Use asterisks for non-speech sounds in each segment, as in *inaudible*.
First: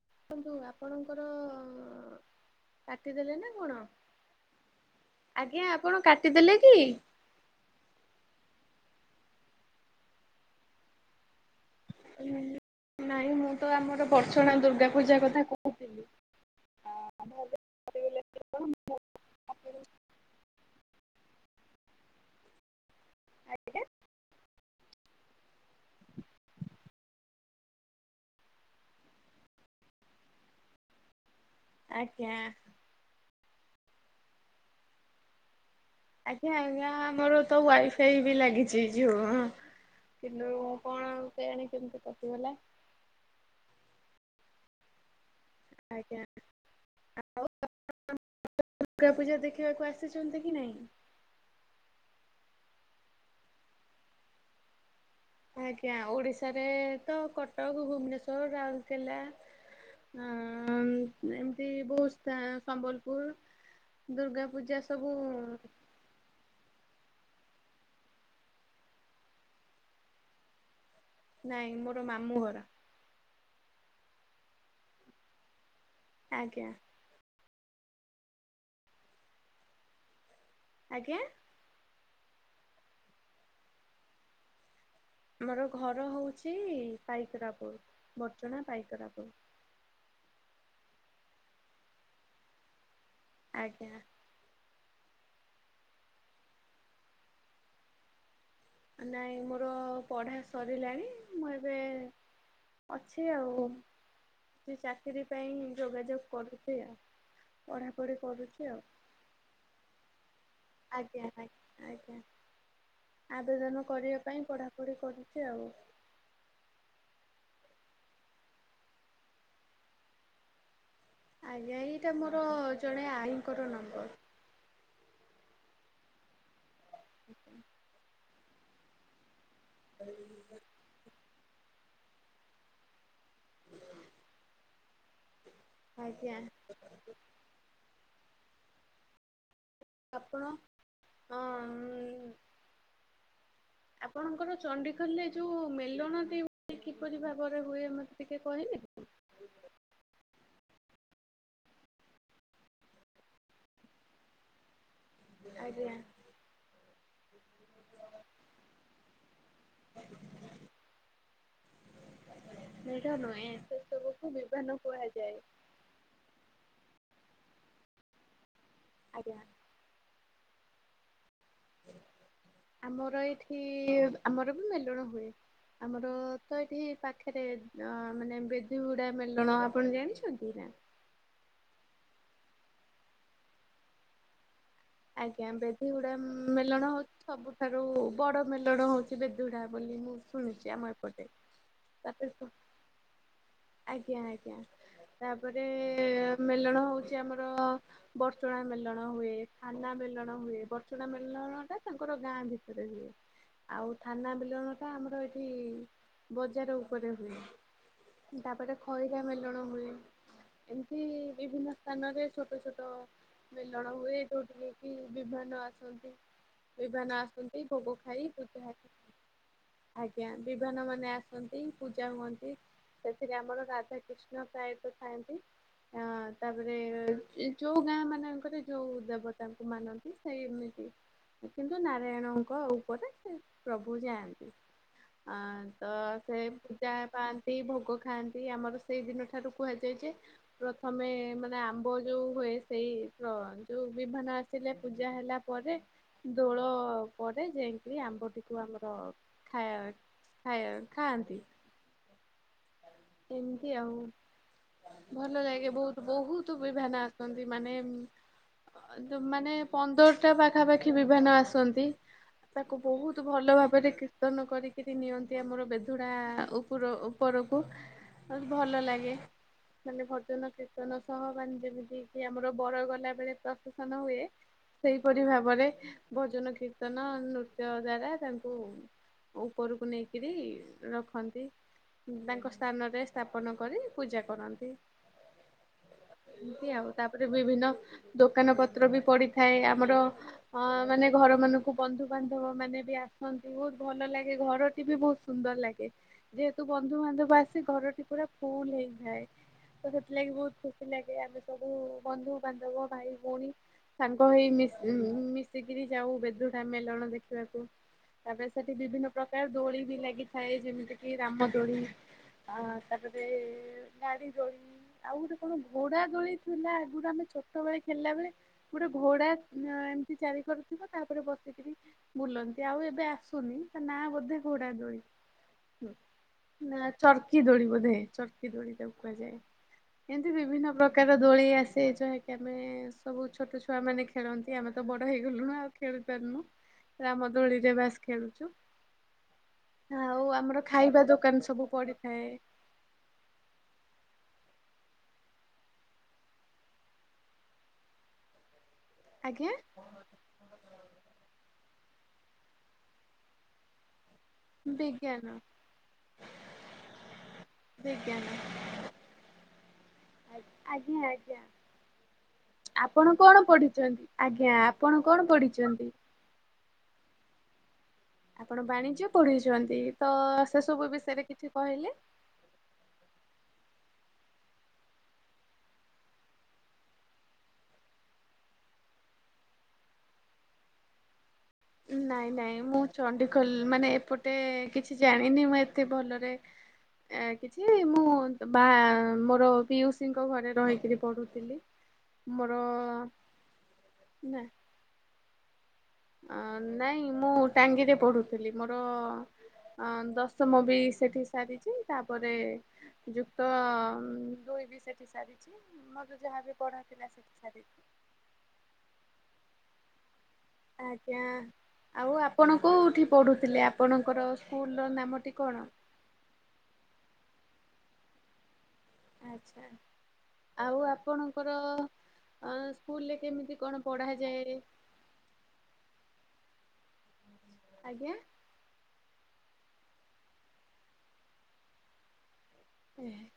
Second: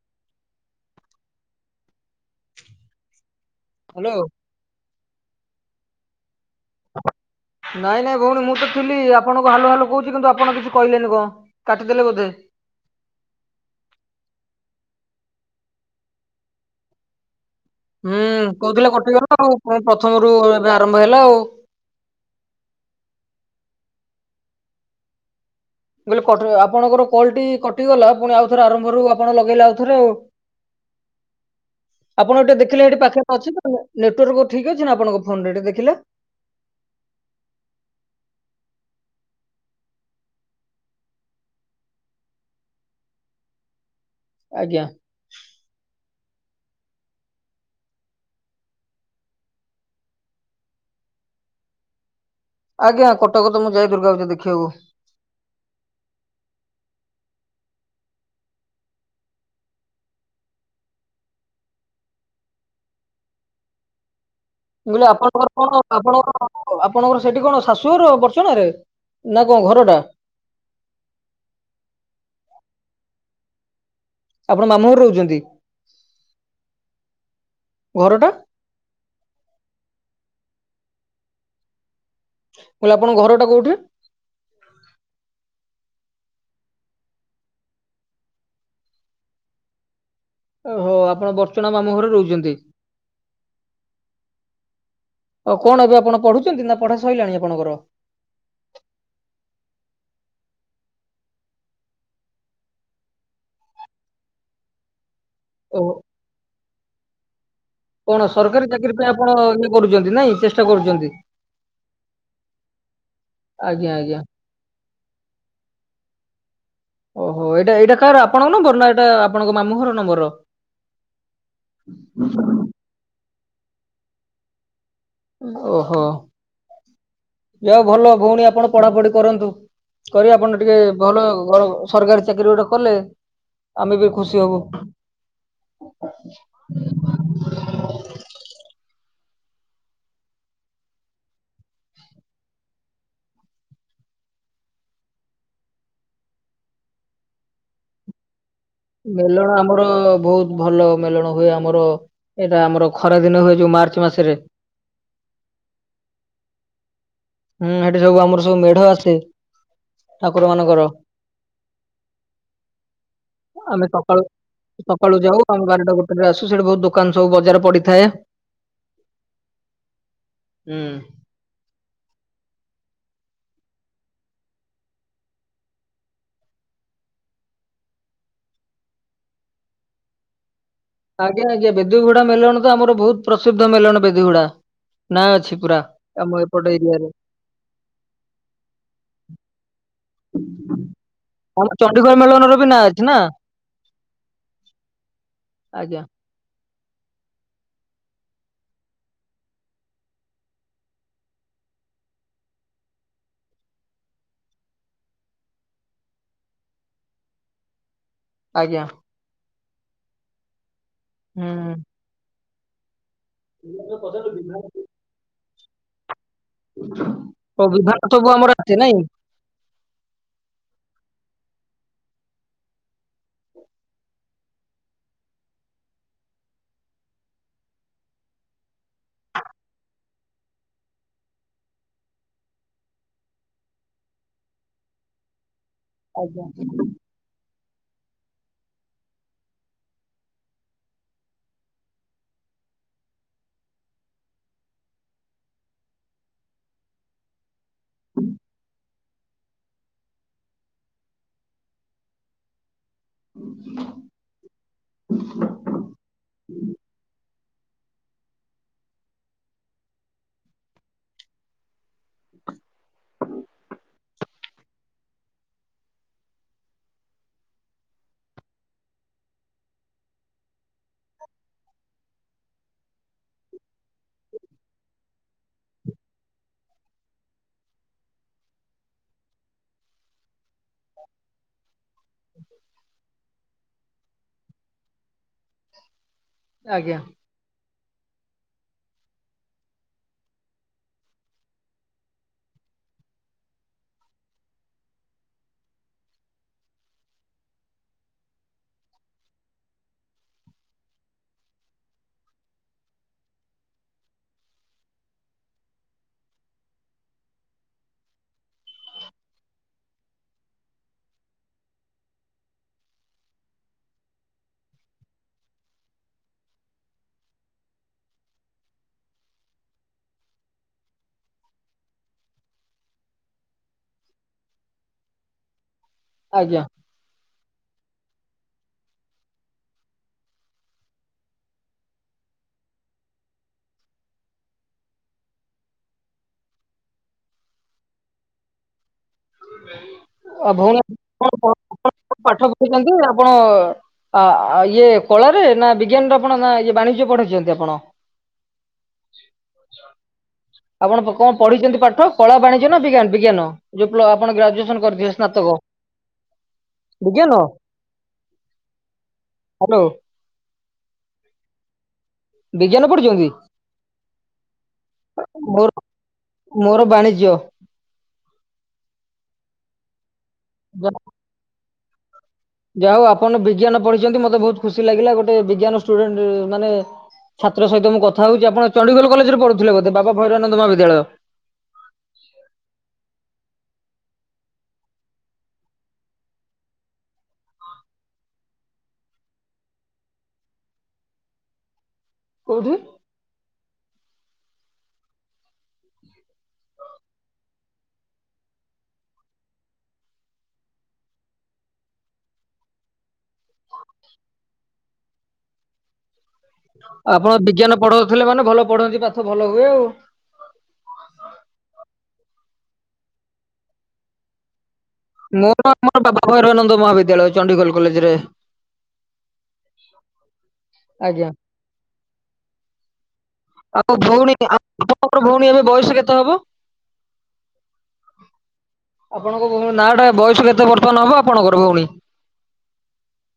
ଦେଖନ୍ତୁ ଆପଣଙ୍କର କାଟିଦେଲେ ନା କଣ ହ୍ୟାଲୋ ଆଜ୍ଞା ଆପଣ କାଟି ନାଇଁ ନାଇଁ ଭଉଣୀ ମୁଁ ତ ଥିଲି ଆପଣଙ୍କୁ ହାଲ ହାଲ କହୁଛି କିନ୍ତୁ ଆପଣ କିଛି କହିଲେନି କଣ? କାଟିଦେଲେ ବୋଧେ ନାଇଁ ମୁଁ ତ ଆମର ବର୍ଛଣା ଦୁର୍ଗା ପୂଜା କଥା କହୁଥିଲି ଅ ହୁଁ କହୁଥିଲେ କଟିଗଲା ଆଉ ପ୍ରଥମରୁ ଏବେ ଆରମ୍ଭ ହେଲା ଆଉ। ଆଜ୍ଞା। ମୁଁ କହିଲି ଆପଣଙ୍କର କଲ ଟି କଟିଗଲା ପୁଣି ଆଉଥରେ ଆରମ୍ଭରୁ ଆପଣ ଲଗେଇଲେ ଆଉ ଥରେ ଆଉ। *inaudible* ଆଜ୍ଞା ଆପଣ ଗୋଠେ ଦେଖିଲେ ଏଠି ପାଖରେ ଅଛନ୍ତି ତ ନେଟୱାର୍କ ଠିକ ଅଛି ନା ଆପଣଙ୍କ ଫୋନ ରେ ଦେଖିଲା। ଆଜ୍ଞା ଆଜ୍ଞା ଆମର ତ ୱାଇଫାଇ ବି ଲାଗିଛି ଯଝିଉ କିନ୍ତୁ କଣ ଆ କେ ଆଣି କେମିତି କଟିଗଲା। ଆଜ୍ଞା। ଆ୍ଞା ଆଉଉ ଦୁର୍ଗା ପୂଜା ଦେଖିବାକୁ ଆସିଛନ୍ତି କି ନାହିଁ? ଆଜ୍ଞା କଟକ ତ ମୁଁ ଯାଇ ଦୁର୍ଗା ପୂଜା ଦେଖିବାକୁ ଆଜ୍ଞା ଓଡିଶାରେ ତ କଟକ ଭୁବନେଶ୍ଵର ରାଉରକେଲା ଅ ଏମିତି ବହୁ ସମ୍ବଲପୁର ଦୁର୍ଗା ପୂଜା ବୁିଲ ସବୁ ଆପଣଙ୍କର କଣ ଆପଣଙ୍କ ଆପଣଙ୍କର ସେଠି କଣ ଶାଶୁ ଘର ବର୍ଚ୍ଚନା ରେ ନା କଣ ଘର ଟା ନାଇଁ ମୋର ମାମୁଁ ଘର ଆପଣ ମାମୁଁ ଘରେ ରହୁଛନ୍ତି ଆଜ୍ଞା ଘରଟା ଆଜ୍ଞା କହିଲି ଆପଣଙ୍କ ଘର ଟା କୋଉଠି ଆମର ଘର ହଉଛି ପାଇକରାପୁର ବର୍ଚଣା ପାଇକରାପୁର ଓହୋ ଆପଣ ବର୍ଚ୍ଚନା ମାମୁ ଘରେ ରହୁଛନ୍ତି ଆଜ୍ଞା ହ କଣ ଏବେ ଆପଣ ପଢୁଛନ୍ତି ନା ପଢା ସରିଲାଣି ଆପଣଙ୍କର ନାଇଁ ମୋର ପଢା ସରିଲାଣି ମୁଁ ଏବେ ଅଛି ଆଉ ସେ ଚାକିରି ପାଇଁଁ ଓହୋ ଯୋଗାଯୋଗ କରୁଛି ଆଉ ପଢାପଢି କଣ କରୁଛି ସରକାରୀ ଚାକିରି ପାଇଁ ଆପଣ ଇଏ କରୁଛନ୍ତି ନାଇଁ ଚେଷ୍ଟା କରୁଛନ୍ତି ଆଜ୍ଞାା ଆଜ୍ଞା ଆଜ୍ଞା ଆବେଦନ ଆଜ୍ଞା ଆଜ୍ଞା। କରିବା ପାଇଁ ପଢାପଢି କରୁଛି ଆଉ ଓହୋ ଏଇଟା ଏଇଟା କାହାର ଆପଣଙ୍କ ନମ୍ବର ନା ଏଇଟା ଆପଣଙ୍କ ମାମୁଁ ଘର ନମ୍ବରର ଆଜ୍ଞା ଏଇଟା ମୋର ଜଣେ ଆଈଙ୍କର ନମ୍ବର ଓହୋ ଯାହା ହଉ ଭଲ ଭଉଣୀ ଆପଣ ପଢାପଢି କରନ୍ତୁ କରି ଆପଣ ଟିକେ ଭଲ ସରକାରୀ ଚାକିରି ଗୋଟେ କଲେ ଆମେ ବି ଖୁସି ହବୁ ନିହାତି *inaudible* ଆପଣ ଆଁ ଆପଣଙ୍କର ଚଣ୍ଡିଖଲରେ ଯୋଉ ମେଲନନ୍ତି କିପରି ଭାବରେ ହୁଏ ମତେ ଟିକେ କହିଲେ ମେଲଣ ଆମର ବହୁତ ଭଲ ମେଲଣ ହୁଏ ଆମର ଏଇଟା ଆମର ଖରା ଦିନ ହୁଏ ଯୋଉ ମା ମାର୍ଚ୍ଚ ମାସରେ ଆଜ୍ଞା। ହୁଁ ଏଠି ସବୁ ଆମର ସବୁ ମେଢ଼ ଆସେ ଠାକୁର ମାନଙ୍କର ମେଢ ନୁହେଁ ସେ ଆମେ ସକାଳୁ ସବୁକୁ ବିଭାନ ସକାଳୁ କୁହାଯାଏ ଯାଉ ଆମେ ବାରଟା ଗୋଟେ ବେଳେ ଆସୁ ସେଠି ବହୁତ ଦୁଖ ଦୋକାନ ସବୁ ବଜାର ପଡ଼ିଥାଏ। ଆଜ୍ଞା। ହୁଁ। ଆମର ଏଇଠି ଆମର ବି ମେଲଣ ହୁଏ। ଆମର ତ ଏଠି ପାଖରେ ଅ ମାନେ ବେଧି ଗୁଡ଼ା ମେଲଣ ଆପଣ ଜାଣିଛନ୍ତି ନା? ଆଜ୍ଞା ଆଜ୍ଞା ବେଦୀଗୁଡ଼ା ମେଳଣ ତ ଆମର ବହୁତ ପ୍ରସିଦ୍ଧ ମେଲଣ ବେଦୀଗୁଡ଼ା। ଆଜ୍ଞା ବେଦୀଗୁଡ଼ା ମେଲଣ ଏରିଆରେ ହଉଛି ସବୁଠାରୁ ବଡ଼ ମେଲଣ ହଉଛି ବେଦୀଗୁଡ଼ା ବୋଲି ମୁଁ ଶୁଣିଛି ଏପଟେ ଆମ ଚଣ୍ଡିଗଡ଼ ତାପରେ ମେଲନର ବି ନାଁ ଅଛି ନା। ଆଜ୍ଞା ଆଜ୍ଞା ତାପରେ ଆଜ୍ଞା ମେଲଣ ହଉଛି ଆମର ବର୍ଚୁଣା ମେଲଣ ହୁଏ। ଥାନା ମେଲଣ ହୁଏ ବର୍ଚଣା ମେଲଣ ଟା ତାଙ୍କର ଗାଁ ଭିତରେ ହୁଏ। ଆଉ ଥାନା ମେଲଣ ଟା ଆମର ଏଠି ବଜାର ଉପରେ ହୁଏ। ତାପରେ ଆଜ୍ଞା ଖଇରା ମେଲଣ ହୁଏ ଏମତି ହୁଁ। ବିଭିନ୍ନ ସ୍ଥାନରେ ଛୋ ଟ ଛୋଟ ମେଲଣ ହୁଏ ଯୋଉଠିକି *unintelligible* କି ବିଭାନ ଆସନ୍ତି। ବିଭାନ ଆସନ୍ତି ଓ ଭୋଗ ବିଭାଗ ଖାଇ ସବୁ ପ ଆମର ଅଛି ନାଇଁ ଆଜ୍ଞା ବିଭାନ ମାନେ ଆସନ୍ତି ପୂଜା ହୁଅନ୍ତି ସେଥିରେ ଆମର ରାଧାକୃଷ୍ଣ ପ୍ରାୟତଃ ଥାନ୍ତି ଅ ତାପରେ ଯୋଉ ଗାଁ ମାନଙ୍କରେ ଯୋଉ ଦେ ବତାଙ୍କୁ ମାନନ୍ତି ସେ ଏମିତି କିନ୍ତୁ ନାରାୟଣଙ୍କ ଉପରେ ସେ ପ୍ରଭୁ ଯାଆନ୍ତି ଆଁ ତ ସେ ପୂଜା ପାଆଁ ତି ଭୋଗ ଖାଆନ୍ତି ଆମର ସେଇ ଦିନ ଠାରୁ କୁହାଯାଏ ଯେ ପ୍ରଥମେ ମାନେ ଆମ୍ବ ଯୋଉ ହୁଏ। ସେଇ ପ୍ର ଯୋଉ ବିମାନ ଆସିଲେ ପୂଜା ହେଲା ପରେ ଦୋଳ ପରେ ଯାଇଁ ଆମ୍ବଟିକୁ ଆମର ଖାଇ ଖା ଖାଆନ୍ତି। ଏମିତି ଆଉ ଭଲ ଲାଗେ ବହୁତ ବହୁତ ବି ଭାନ ଆସନ୍ତି। ମାନେ ମାନେ ପନ୍ଦରଟା ପାଖାପାଖି ବିଭାନ ଆସନ୍ତି। ତାକୁ ବହୁତ ଭଲ ଭାବରେ କୀର୍ତ୍ତନ କରିକିରି ନିଅନ୍ତି ଆମର ବେଧୁଡା ଉପର ଉପ ରକୁ ଭଲ ଲାଗେ। ମାନେ ଭଜନ କୀର୍ତ୍ତନ ସହ ମାନେ ଯେମିତି କି ଆମର ବର ଗଲା ବେଳେ ପ୍ର ସେସନ ହୁଏ। ସେଇପରି ଭାବରେ ଭଜନ କୀର୍ତ୍ତନ ନୃତ୍ୟ ଦ୍ଵାରା ତାଙ୍କୁ ଉପରକୁ ନେଇକିରି। ରଖନ୍ତି ତାଙ୍କ ସ୍ଥାନରେ ସ୍ଥାପନ କରି ପୂଜା କରନ୍ତି। ଏମତି ଆଉ ଆଜ୍ଞା ତାପରେ ବିଭିନ୍ନ ଦୋ ଦୋକାନ ପତ୍ର ବି ପଡ଼ିଥାଏ ଆମର ଅ ମାନେ ଘର ମାନଙ୍କୁ ବନ୍ଧୁବାନ୍ଧବ ମାନେ ବି ଆସନ୍ତି। ବହୁତ ଭଲ ଲାଗେ ଘରଟି ବି ବହୁତ ସୁନ୍ଦର ଲାଗେ ଯେହେତୁ ବନ୍ଧୁବାନ୍ଧବ ଆସି ଘରଟି ପୁରା ଫୁଲ ହେଇଥାଏ ତ ସେଥିଲାଗି ବହୁତ ଖୁସି ଲାଗେ ଆମେ ସବୁ ବନ୍ଧୁବାନ୍ଧବ ଭାଇ ଭଉଣୀ ସାଙ୍ଗ ହେଇ ମିଶି ମିଶିକିରି ଯାଉ ବେଦୁ ଟା ମେଲଣ ଦେଖିବାକୁ। ତାପରେ ସେଠି ବିଭିନ୍ନ ପ୍ରକାର ଦୋଳି ବି ଲାଗିଥାଏ ଯେମିତି କିି ରାମ ଦୋଳି ଅ ତାପରେ ନାଡ଼ି ଦୋଳି ଆଉ ଗୋଟେ କଣ ଘୋଡା ଦୋଳି ଥିଲାଗ ଆମେ ଛୋଟ ବେଳେ ଖେଳିଲା ବେଳେ ଗୋଟେ ଘୋଡ଼ା ଏମିତି ଚାରି କରଥିବ ତାପରେ ବସିକରି ବୁଲନ୍ତି ଆଉ ଏବେ ଆସୁନି ନା ବୋଧେ ଘୋଡ଼ା ଦୋଳି ଆଜ୍ଞା ନା ଚ ଚର୍କି ଦୋଳି ବୋଧେ ଚର୍କି ଦୋଳି ତାକୁ କୁହାଯାଏ। ଏମିତି ବିଭିନ୍ନ ପ୍ରକାର ଦୋଳି ଆସେ ଯୋହା କି ଆମେ ସବୁ ଛୋଟ ଛୁଆ ମାନେ ଖେଳନ୍ତି ଆମେ ତ ବଡ ହେଇଗଲୁଣି ଆଉ ଖେଳି ପାରୁନୁ ରାମ ଦୋଳିରେ ବାସ ଖେଳୁଛୁ। ଆଉ ଆ ଆମର ଖାଇବା ଦୋକାନ ଭଉନା ସବୁ ପଡିଥାଏ ପାଠ ପଢୁଛନ୍ତି ଆପଣ ଆ ଆଉ ଇଏ କଳ ରେ ନା ବିଜ୍ଞାନରେ ଆପଣ ନା ଇଏ ବାଣିଜ୍ୟ ପଢେଇଛନ୍ତି ଆପଣ? ଆଜ୍ଞା? ଆପଣ କଣ ପଢିଛନ୍ତି ପାଠ କଳା ବାଣିଜ୍ୟ ନା ବି୍ଞାନ ବିଜ୍ଞାନ ଯୋଉ ଆପଣ ଗ୍ରାଜୁଏସନ କରିଥିବେ ବିଜ୍ଞାନ ସ୍ନାତକ ବିଜ୍ଞାନ ବିଜ୍ଞାନ। ହ୍ୟାଲୋ! ଆଜ୍ଞା ଆଜ୍ଞା। ବିଜ୍ଞାନ ଆପଣ ପଢୁଛନ୍ତି କଣ ପଢିଛନ୍ତି ଆଜ୍ଞା ଆପଣ କଣ ମୋର ପଢିଛନ୍ତି? ମୋର ବାଣିଜ୍ୟ! ଆପଣ ବାଣିଜ୍ୟ ପଢିଛନ୍ତି ତ ସେ ସବୁ ବିଷୟରେ କିଛି କହିଲେ? ଯା ହଉ ଆପଣ ବିଜ୍ଞାନ ପଢିଛନ୍ତି ମତେ ବହୁତ ଖୁସି ଲାଗିଲା ଗୋଟେ ବିଜ୍ଞାନ ଷ୍ଟୁଡେଣ୍ଟ ମାନେ ଛାତ୍ର ସହିତ ମୁଁ କଥା ହଉଛି ଆପଣ ଚଣ୍ଡିଗୋଲ କଲେଜରେଢୁଥିଲେ ବୋଧେ ବାବା ଭୈରାନନ୍ଦ ମହାବିଦ୍ୟାଳୟ? ନାଇଁ ନାଇଁ ମୁଁ ଚଡିଖୋଲ ମାନେ ଏପଟେ କିଛି ଜାଣିନି ମୁଁ ଏତେ ଭଲରେ ଏ କିଛି ମୁଁ ବା ମୋର ପିୟୁଷିଙ୍କ ଘରେ ରହିକିରି ପଢୁଥିଲି। ମୋର କୋଉଠି? ନା ଅ ନାଇଁ ମୁଁ ଟାଙ୍ଗିରେ ପଢୁଥିଲି ମୋର ଅ ଦଶମ ବି ସେଠି ସାରିଛି ତାପରେ ଯୁକ୍ତ ଦୁଇ ବି ସେଠି ସାରିଛି ମ ଆପଣ ବିଜ୍ଞାନ ପଢଉଥିଲେ ମାନେ ଭଲ ପଢଛନ୍ତି ପାଠ ଭଲ ହୁଏ ଆଉ। ଆଜ୍ଞା ଆଉ ଆପଣ କୋଉଠି ପଢୁଥିଲେ ଆପଣଙ୍କର ସ୍କୁଲ ର ନାମଟି କଣ ମୋର ଆମର ବାବା ଭୈରାନନ୍ଦ ମହାବିଦ୍ୟାଳୟ ଚଣ୍ଡିଗଡ଼ କଲେଜରେ। ଆଚ୍ଛା ଆଉ ଆଜ୍ଞା। ଆପଣଙ୍କର ଅ ସ୍କୁଲରେ କେମିତି କଣ ଆଉ ଭଉଣୀ ଆ ପଢାଯାଏ ଆପଣଙ୍କର ଭଉଣୀ ଏବେ ବୟସ କେତେ ହବ? ଆଜ୍ଞା ଆପଣଙ୍କ ଭଉଣୀ ନା ଟା ବୟସ କେତେ ବର୍ତ୍ତମାନ ହବ ଆପଣଙ୍କର ଭଉଣୀ?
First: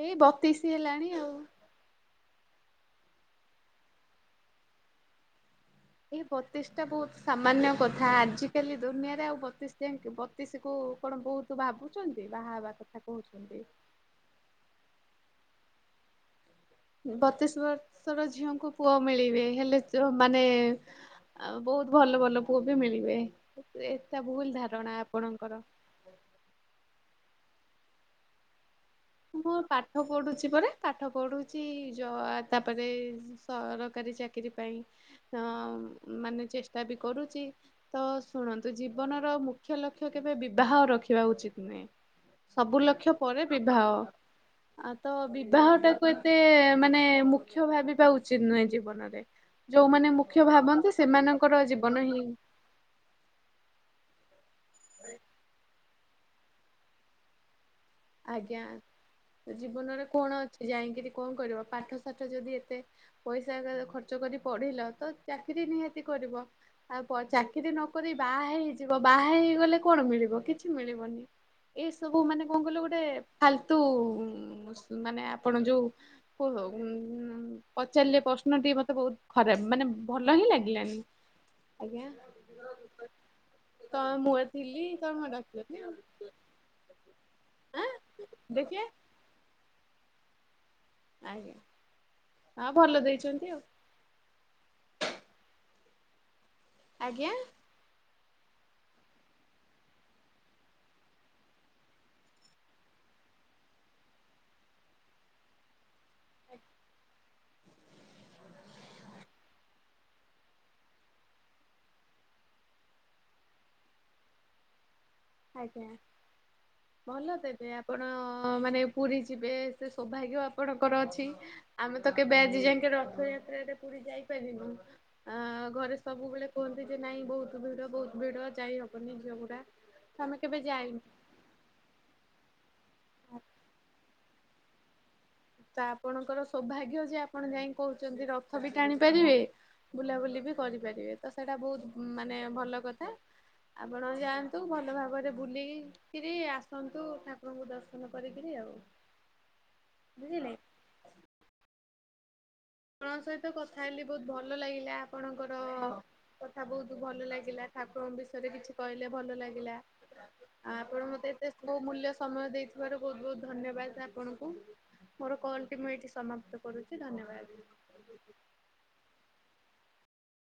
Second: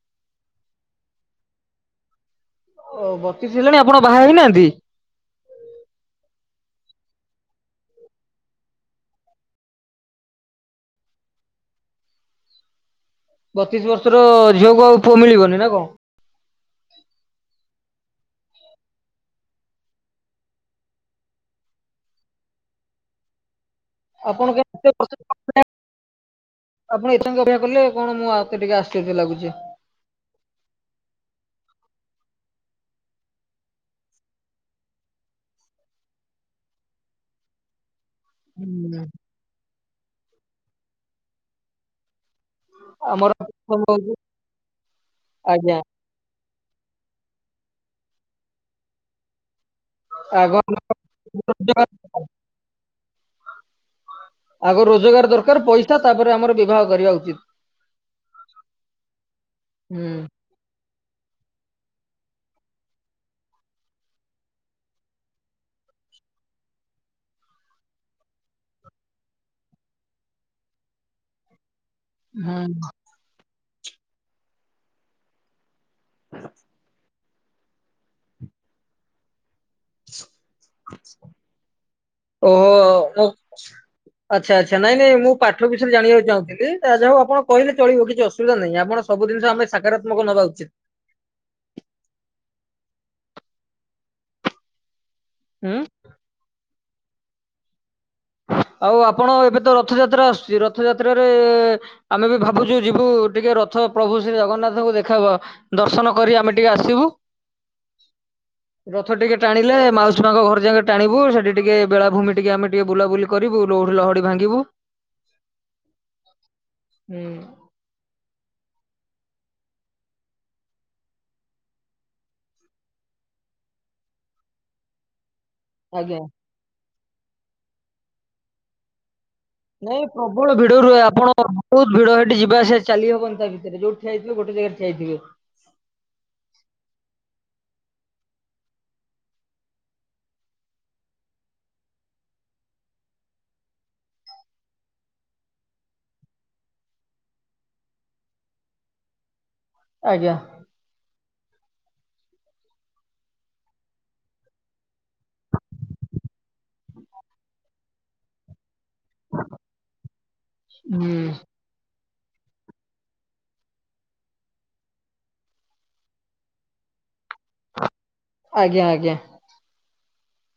ଏଇ ବତିଶ ହେଲାଣି ଆଉ। ଓ ବତିଶ ହେଲାଣି ଆପଣ ବାହା ହେଇନାହାନ୍ତି? ଏଇ ବତିଶ ଟା ବହୁତ ସାମାନ୍ୟ କଥା ଆଜିକାଲି ଦୁନିଆରେ ଆଉ ବତିଶ ଯାଇକି ବତିଶ କୁ କଣ ବହୁତ ଭାବୁଛନ୍ତି ବାହା ହେବା କଥା? କହୁଛନ୍ତି। ବତିଶ ବର୍ଷର ଝିଅକୁ ଆଉ ପୁଅ ମିଳିବନି ନା କଣ? ବତିଶ ବର୍ଷର ଝିଅଙ୍କୁ ପୁଅ ମିଳିବେ ହେଲେ ମାନେ ଆଉ ବହୁତ ଭଲ ଭଲ ପୁଅ ବି ମିଳିବେ। ଏଇଟା ଭୁଲ ଆପଣ କେତେ ଧାରଣା ବର୍ଷ ଆପଣଙ୍କର। ଆପଣ ଏତେ ଅପେକ୍ଷା କଲେ କଣ ମୁଁ ଆଉେ ଟିକେ ଆ ମୁଁ ପାଠ ପଢୁଛି ପରା ପାଠ ପଢୁ ତାପରେ ସରକାରୀ ଚାକିରି ପାଇଁ ଅ ମାନେ ଚେଷ୍ଟା ବି କରୁଚି। ତ ଶୁଣନ୍ତୁ ହୁଁ ଜୀବନର ମୁଖ୍ୟ ଲକ୍ଷ୍ୟ କେବେ ବିବାହ ରଖିବା ଉଚିତ ନୁହେଁ। ସବୁ ଲକ୍ଷ ଆମର ପରେ ପ୍ରଥମ ବିବାହ ହଉଛି ଆ ତ ବିବାହ ଆଜ୍ଞା ଟାକୁ ଏତେ ମାନେ ମୁଁ ମୁଖ୍ୟ ଭାବିବା ଉଚିତ ନୁହେଁ ଜୀବନରେ। ଯୋଉମାନେ ମୁଖ୍ୟ ଆଗ ଆମକୁ ଭାବନ୍ତି ସେମାନଙ୍କର ରୋଜଗାର ଜୀବନ ହିଁ ଆଗ ରୋଜଗାର ଦରକାର ପଇସା ତାପରେ ଆମର ବିବାହ କରିବା ଉଚିତ। ଆଜ୍ଞା ଜୀବନରେ ହୁଁ କଣ ଅଛି ଯାଇକିରି କଣ କରିବ ପାଠ ସାଠ ଯଦି ଏତେ ପଇସା ଖର୍ଚ୍ଚ କରି ପଢିଲ ତ ଚାକିରି ନିହା ଆଉ ଚାକିରି ନକରି ବାହା ହେଇଯିବ ବାହା ହେଇଗଲେ କଣ ମିଳିବ କିଛି ମିଳିବନି? ଏ ସବୁ ମାନେ କଣ କହିଲ ହୁଁ ଗୋଟେ ଫାଲତୁ ମାନେ ଆପଣ ଯୋଉ ଚାରିଲେ ପ୍ରଶ୍ନଟିି ମତେ ବହୁତ ଖରାପ ମାନେ ଭଲ ହିଁ ଲାଗିଲାନି ଆଜ୍ଞା? ଓହୋ ଓ। ତ ମୁଁ ଆଚ୍ଛା ଆଚ୍ଛା ଥିଲି ନାଇଁ ନାଇଁ ତମେ ମୁଁ ପାଠ ଡାକିଲନି ଆଉ। ବିଷୟରେ ଜାଣିବାକୁ ଚାହୁଁଥିଲି ତା ହଉ ଆପଣ କହିଲେ ଆଁ ଚଳିବ କିଛି ଅସୁବିଧା ନାହିଁ ଦେଖିଆ ଆପଣ ସବୁ ଜିନିଶ ଆମେ ସକାରାତ୍ମକ ନବା ଉଚିତ। ଆଜ୍ଞା ହଁ ଭଲ ଦେଇଛନ୍ତି ଆଉ। ହୁଁ। ଆଜ୍ଞା? ଆଉ ଆପଣ ଏବେ ତ ରଥଯାତ୍ରା ଆସୁଛି ରଥଯାତ୍ରାରେ ଆମେ ବି ଭାବୁଛୁ ଯିବୁ ଟିକେ ରଥ ଥ ପ୍ରଭୁ ଶ୍ରୀ ଜଗନ୍ନାଥଙ୍କୁ ଦେଖା ହବା ଦର୍ଶନ କରି ଆମେ ଟିକେ ଆସିବୁ। ରଥ ଟିକେ ଟାଣିଲେ ମାଉସୀ ମାଙ୍କ ଘର ଯାକେ ଟାଣିବୁ ସେଠି ଟିକେ ବେଳାଭୂମି ଟିକେ ଆମେ ଟିକେ ବୁଲାବୁଲି କରିବୁ ଲୋଠି ଲହଡି ଭାଙ୍ଗିବୁ। ଆଜ୍ଞା ହୁଁ। ଭଲ ତେବେ ଆପଣ ମାନେ ପୁରୀ ଯିବେ ସେ ସୌଭାଗ୍ୟ ଆପଣଙ୍କର ଅଛି ଆମେ ତ କେବେ ଆଜି ଯାଙ୍କେ ରଥ ଯାତ୍ରାରେ ପୁରୀ ଯାଇପାରିନୁ। ଅ ଘରେ ଆଜ୍ଞା ସବୁବେଳେ କୁହନ୍ତି ଯେ ନାଇଁ ବହୁତ ଭିଡ ବହୁତ ଭିଡ ଯାଇହବନି ଝିଅ ମୋ ନାଇଁ ପ୍ରବଳ ଭିଡ ରୁହେ ଆପଣ ବହୁତ ଭିଡ ସେଠି ଯିବାଆସିବା ଚାଲି ହବନି ତା ଭିତରେ ଯୋଉଠି ଯାଇଥିବେ ଗୋଟେ ଜାଗାରେ ଠିଆ ହେଇଥିବେ। ତ ଆପଣଙ୍କର ସୌଭାଗ୍ୟ ଯେ ଆପଣ ଯାଇକି କହୁଛନ୍ତି ରଥ ବି ଟାଣି ପାରିବେ ବୁଲାବୁଲି ବି କରିପାରିବେ ତ ସେଇଟା ବହୁତ ମାନେ ଭଲ କଥା। ଆପଣ ଯାଆନ୍ତୁ ଭଲ ଭାବରେ ବୁଲିକିରି ଆସନ୍ତୁ ଠାକୁରଙ୍କୁ ଦର୍ଶନ କରିକିରି। ଆଉ। ଆଜ୍ଞା। ବୁଝିଲେ। ଆପଣଙ୍କ ସହିତ କଥା ହେଲି ବହୁତ ଭଲ ଲାଗିଲା ଆପଣଙ୍କର କଥା ବହୁତ ଭଲ ଲାଗିଲା। ଠାକୁରଙ୍କ ବିଷୟରେ କିଛି କହିଲେ ଭଲ ଲାଗିଲା ଆଉ ଆପଣ ହୁଁ। ମତେ ଏତେ ବହୁ ମୂଲ୍ୟ ସ ସମୟ ଦେଇଥିବାର ବହୁତ ବହୁତ ଧନ୍ୟବାଦ ଆପଣଙ୍କୁ। ମୋର କଲ୍ ଟି ମୁଁ ଏଇଠି ସମାପ୍ତ କରୁଛି ଧନ୍ୟବାଦ। ଆଜ୍ଞା ଆଜ୍ଞା।